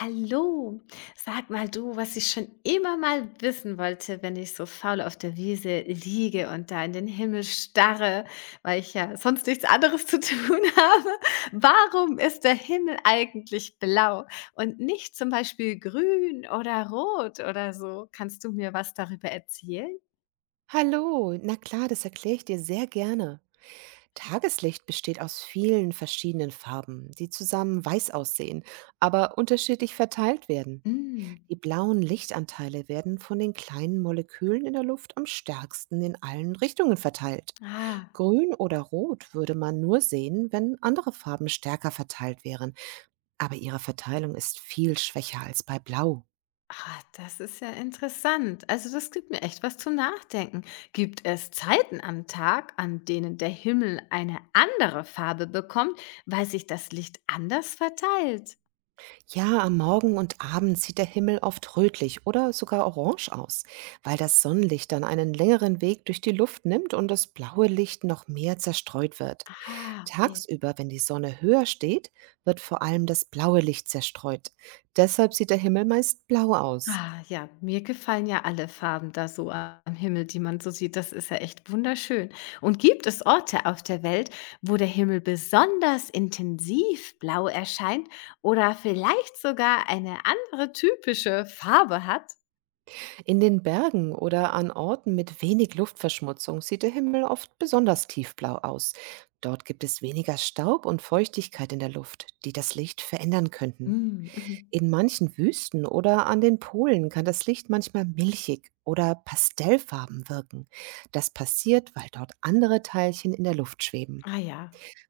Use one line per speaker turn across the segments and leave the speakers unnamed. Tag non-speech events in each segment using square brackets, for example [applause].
Hallo, sag mal du, was ich schon immer mal wissen wollte, wenn ich so faul auf der Wiese liege und da in den Himmel starre, weil ich ja sonst nichts anderes zu tun [laughs] habe. Warum ist der Himmel eigentlich blau und nicht zum Beispiel grün oder rot oder so? Kannst du mir was darüber erzählen?
Hallo, na klar, das erkläre ich dir sehr gerne. Tageslicht besteht aus vielen verschiedenen Farben, die zusammen weiß aussehen, aber unterschiedlich verteilt werden.
Mm.
Die blauen Lichtanteile werden von den kleinen Molekülen in der Luft am stärksten in allen Richtungen verteilt.
Ah.
Grün oder Rot würde man nur sehen, wenn andere Farben stärker verteilt wären, aber ihre Verteilung ist viel schwächer als bei Blau.
Ah, das ist ja interessant. Also das gibt mir echt was zum Nachdenken. Gibt es Zeiten am Tag, an denen der Himmel eine andere Farbe bekommt, weil sich das Licht anders verteilt?
Ja, am Morgen und Abend sieht der Himmel oft rötlich oder sogar orange aus, weil das Sonnenlicht dann einen längeren Weg durch die Luft nimmt und das blaue Licht noch mehr zerstreut wird.
Ah, okay.
Tagsüber, wenn die Sonne höher steht, wird vor allem das blaue Licht zerstreut. Deshalb sieht der Himmel meist blau aus.
Ah, ja, mir gefallen ja alle Farben da so am Himmel, die man so sieht. Das ist ja echt wunderschön. Und gibt es Orte auf der Welt, wo der Himmel besonders intensiv blau erscheint oder vielleicht sogar eine andere typische Farbe hat?
In den Bergen oder an Orten mit wenig Luftverschmutzung sieht der Himmel oft besonders tiefblau aus. Dort gibt es weniger Staub und Feuchtigkeit in der Luft, die das Licht verändern könnten.
Mm.
In manchen Wüsten oder an den Polen kann das Licht manchmal milchig oder pastellfarben wirken. Das passiert, weil dort andere Teilchen in der Luft schweben.
Ah ja,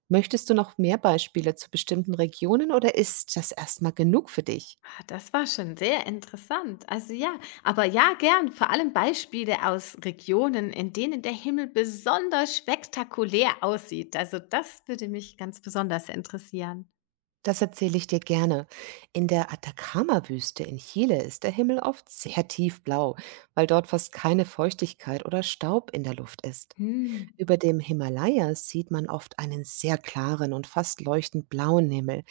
Möchtest du noch mehr Beispiele zu bestimmten Regionen oder ist das erstmal genug für dich?
ah, das war schon sehr interessant. Also ja, aber ja, gern, vor allem Beispiele aus Regionen, in denen der Himmel besonders spektakulär aussieht. Also das würde mich ganz besonders interessieren.
Das erzähle ich dir gerne. In der Atacama-Wüste in Chile ist der Himmel oft sehr tiefblau, weil dort fast keine Feuchtigkeit oder Staub in der Luft ist.
Hm,
Über dem Himalaya sieht man oft einen sehr klaren und fast leuchtend blauen Himmel.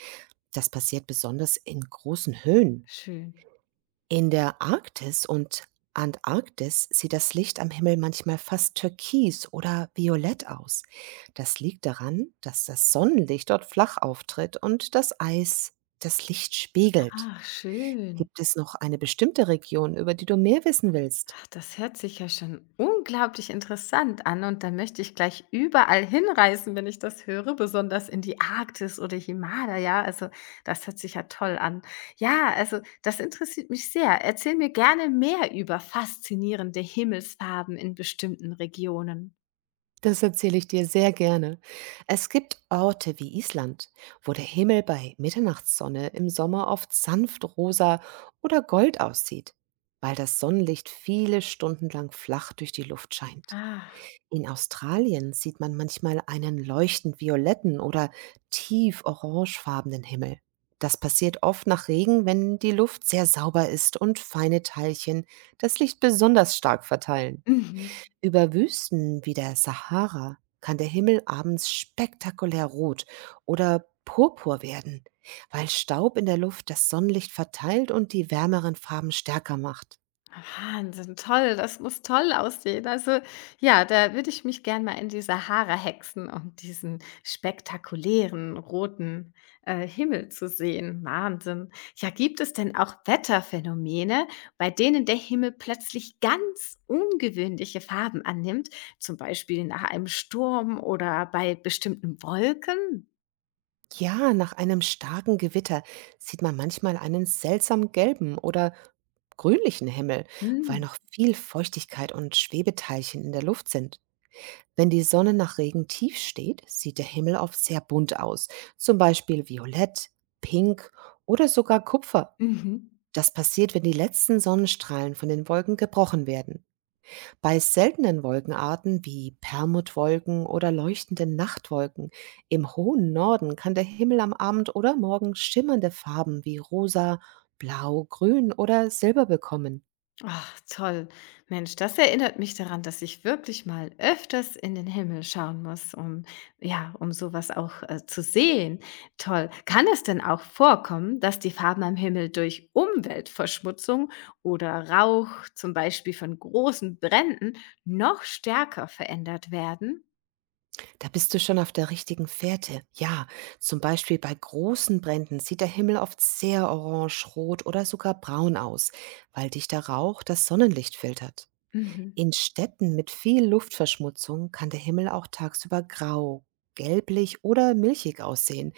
Das passiert besonders in großen Höhen.
schön.
In der Arktis und Antarktis sieht das Licht am Himmel manchmal fast türkis oder violett aus. Das liegt daran, dass das Sonnenlicht dort flach auftritt und das Eis das Licht spiegelt.
Ach, schön.
Gibt es noch eine bestimmte Region, über die du mehr wissen willst?
Ach, das hört sich ja schon unglaublich interessant an und da möchte ich gleich überall hinreisen, wenn ich das höre, besonders in die Arktis oder Himalaya. Also das hört sich ja toll an. Ja, also das interessiert mich sehr. Erzähl mir gerne mehr über faszinierende Himmelsfarben in bestimmten Regionen.
Das erzähle ich dir sehr gerne. Es gibt Orte wie Island, wo der Himmel bei Mitternachtssonne im Sommer oft sanft rosa oder gold aussieht, weil das Sonnenlicht viele Stunden lang flach durch die Luft scheint.
Ah,
In Australien sieht man manchmal einen leuchtend violetten oder tief orangefarbenen Himmel. Das passiert oft nach Regen, wenn die Luft sehr sauber ist und feine Teilchen das Licht besonders stark verteilen.
mhm.
Über Wüsten wie der Sahara kann der Himmel abends spektakulär rot oder purpur werden, weil Staub in der Luft das Sonnenlicht verteilt und die wärmeren Farben stärker macht.
Wahnsinn, toll, das muss toll aussehen. Also ja, da würde ich mich gern mal in die Sahara hexen, um diesen spektakulären roten Himmel zu sehen. Wahnsinn. Ja, gibt es denn auch Wetterphänomene, bei denen der Himmel plötzlich ganz ungewöhnliche Farben annimmt, zum Beispiel nach einem Sturm oder bei bestimmten Wolken?
Ja, nach einem starken Gewitter sieht man manchmal einen seltsam gelben oder grünlichen Himmel, weil
Hm.
noch viel Feuchtigkeit und Schwebeteilchen in der Luft sind. Wenn die Sonne nach Regen tief steht, sieht der Himmel oft sehr bunt aus, zum Beispiel violett, pink oder sogar Kupfer.
Mhm.
Das passiert, wenn die letzten Sonnenstrahlen von den Wolken gebrochen werden. Bei seltenen Wolkenarten wie Permutwolken oder leuchtenden Nachtwolken im hohen Norden kann der Himmel am Abend oder Morgen schimmernde Farben wie rosa, blau, grün oder silber bekommen.
Ach, toll. Mensch, das erinnert mich daran, dass ich wirklich mal öfters in den Himmel schauen muss, ja, um sowas auch zu sehen. Toll. Kann es denn auch vorkommen, dass die Farben am Himmel durch Umweltverschmutzung oder Rauch, zum Beispiel von großen Bränden, noch stärker verändert werden?
Da bist du schon auf der richtigen Fährte. Ja, zum Beispiel bei großen Bränden sieht der Himmel oft sehr orange, rot oder sogar braun aus, weil dichter Rauch das Sonnenlicht filtert.
Mhm.
In Städten mit viel Luftverschmutzung kann der Himmel auch tagsüber grau, gelblich oder milchig aussehen,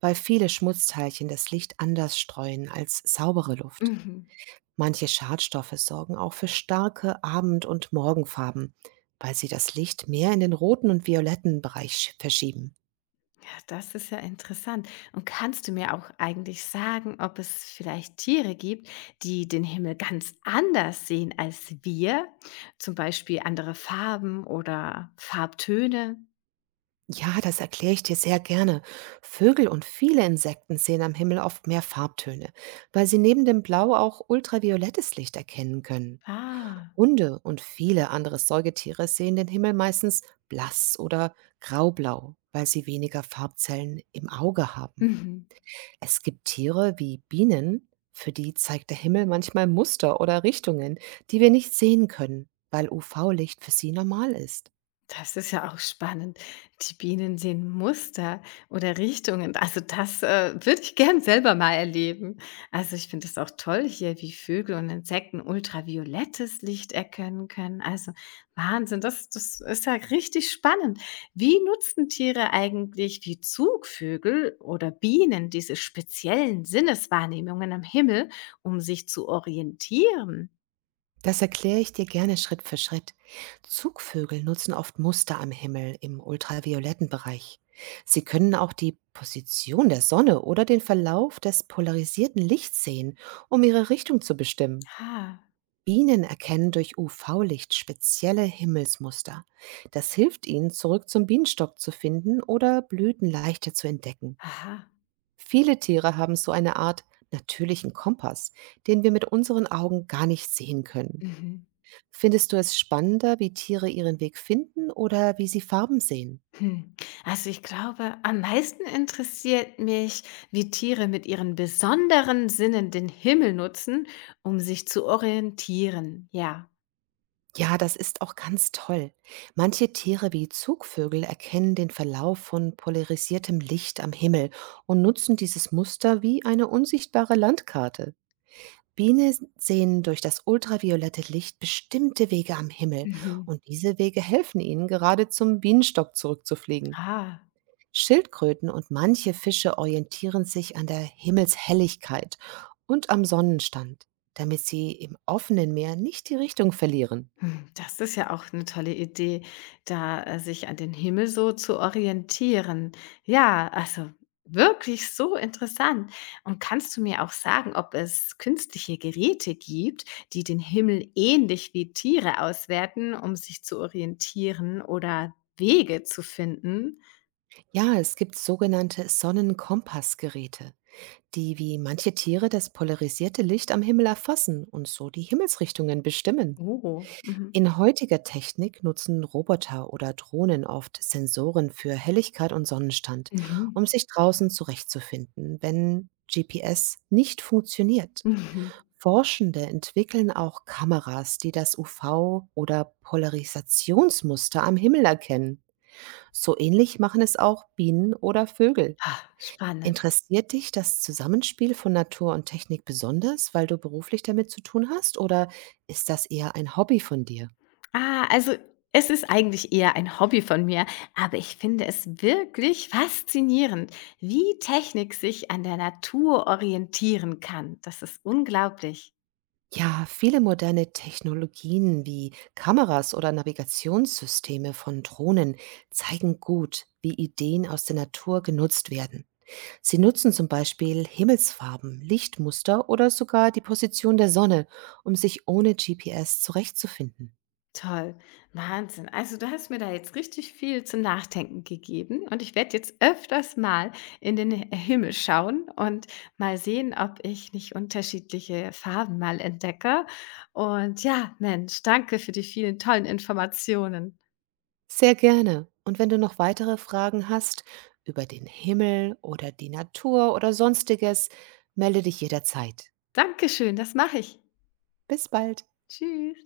weil viele Schmutzteilchen das Licht anders streuen als saubere Luft.
Mhm.
Manche Schadstoffe sorgen auch für starke Abend- und Morgenfarben, weil sie das Licht mehr in den roten und violetten Bereich verschieben.
Ja, das ist ja interessant. Und kannst du mir auch eigentlich sagen, ob es vielleicht Tiere gibt, die den Himmel ganz anders sehen als wir? Zum Beispiel andere Farben oder Farbtöne?
Ja, das erkläre ich dir sehr gerne. Vögel und viele Insekten sehen am Himmel oft mehr Farbtöne, weil sie neben dem Blau auch ultraviolettes Licht erkennen können.
Ah.
Hunde und viele andere Säugetiere sehen den Himmel meistens blass oder graublau, weil sie weniger Farbzellen im Auge
[laughs]
haben.
Mhm.
Es gibt Tiere wie Bienen, für die zeigt der Himmel manchmal Muster oder Richtungen, die wir nicht sehen können, weil UV-Licht für sie normal ist.
Das ist ja auch spannend. Die Bienen sehen Muster oder Richtungen. Also das würde ich gern selber mal erleben. Also ich finde es auch toll hier, wie Vögel und Insekten ultraviolettes Licht erkennen können. Also Wahnsinn, das, das ist ja richtig spannend. Wie nutzen Tiere eigentlich wie Zugvögel oder Bienen diese speziellen Sinneswahrnehmungen am Himmel, um sich zu orientieren?
Das erkläre ich dir gerne Schritt für Schritt. Zugvögel nutzen oft Muster am Himmel im ultravioletten Bereich. Sie können auch die Position der Sonne oder den Verlauf des polarisierten Lichts sehen, um ihre Richtung zu bestimmen.
Ah,
Bienen erkennen durch UV-Licht spezielle Himmelsmuster. Das hilft ihnen, zurück zum Bienenstock zu finden oder Blüten leichter zu entdecken.
aha.
Viele Tiere haben so eine Art natürlichen Kompass, den wir mit unseren Augen gar nicht sehen können.
Mhm.
Findest du es spannender, wie Tiere ihren Weg finden oder wie sie Farben sehen?
Hm, also ich glaube, am meisten interessiert mich, wie Tiere mit ihren besonderen Sinnen den Himmel nutzen, um sich zu orientieren. Ja.
Ja, das ist auch ganz toll. Manche Tiere wie Zugvögel erkennen den Verlauf von polarisiertem Licht am Himmel und nutzen dieses Muster wie eine unsichtbare Landkarte. Bienen sehen durch das ultraviolette Licht bestimmte Wege am Himmel
Mhm.
und diese Wege helfen ihnen, gerade zum Bienenstock zurückzufliegen.
Ah.
Schildkröten und manche Fische orientieren sich an der Himmelshelligkeit und am Sonnenstand, damit sie im offenen Meer nicht die Richtung verlieren.
Hm, das ist ja auch eine tolle Idee, da, sich an den Himmel so zu orientieren. Ja, also wirklich so interessant. Und kannst du mir auch sagen, ob es künstliche Geräte gibt, die den Himmel ähnlich wie Tiere auswerten, um sich zu orientieren oder Wege zu finden?
Ja, es gibt sogenannte Sonnenkompassgeräte, die wie manche Tiere das polarisierte Licht am Himmel erfassen und so die Himmelsrichtungen bestimmen.
Oh, mhm.
In heutiger Technik nutzen Roboter oder Drohnen oft Sensoren für Helligkeit und Sonnenstand,
Mhm.
um
[laughs]
sich draußen zurechtzufinden, wenn GPS nicht funktioniert.
Mhm.
Forschende entwickeln auch Kameras, die das UV- oder Polarisationsmuster am Himmel erkennen. So ähnlich machen es auch Bienen oder Vögel.
Ah, spannend.
Interessiert dich das Zusammenspiel von Natur und Technik besonders, weil du beruflich damit zu tun hast, oder ist das eher ein Hobby von dir?
Ah, also es ist eigentlich eher ein Hobby von mir, aber ich finde es wirklich faszinierend, wie Technik sich an der Natur orientieren kann. Das ist unglaublich.
Ja, viele moderne Technologien wie Kameras oder Navigationssysteme von Drohnen zeigen gut, wie Ideen aus der Natur genutzt werden. Sie nutzen zum Beispiel Himmelsfarben, Lichtmuster oder sogar die Position der Sonne, um sich ohne GPS zurechtzufinden.
Toll, Wahnsinn. Also du hast mir da jetzt richtig viel zum Nachdenken gegeben und ich werde jetzt öfters mal in den Himmel schauen und mal sehen, ob ich nicht unterschiedliche Farben mal entdecke. Und ja, Mensch, danke für die vielen tollen Informationen.
Sehr gerne. Und wenn du noch weitere Fragen hast über den Himmel oder die Natur oder sonstiges, melde dich jederzeit.
Dankeschön, das mache ich.
Bis bald.
Tschüss.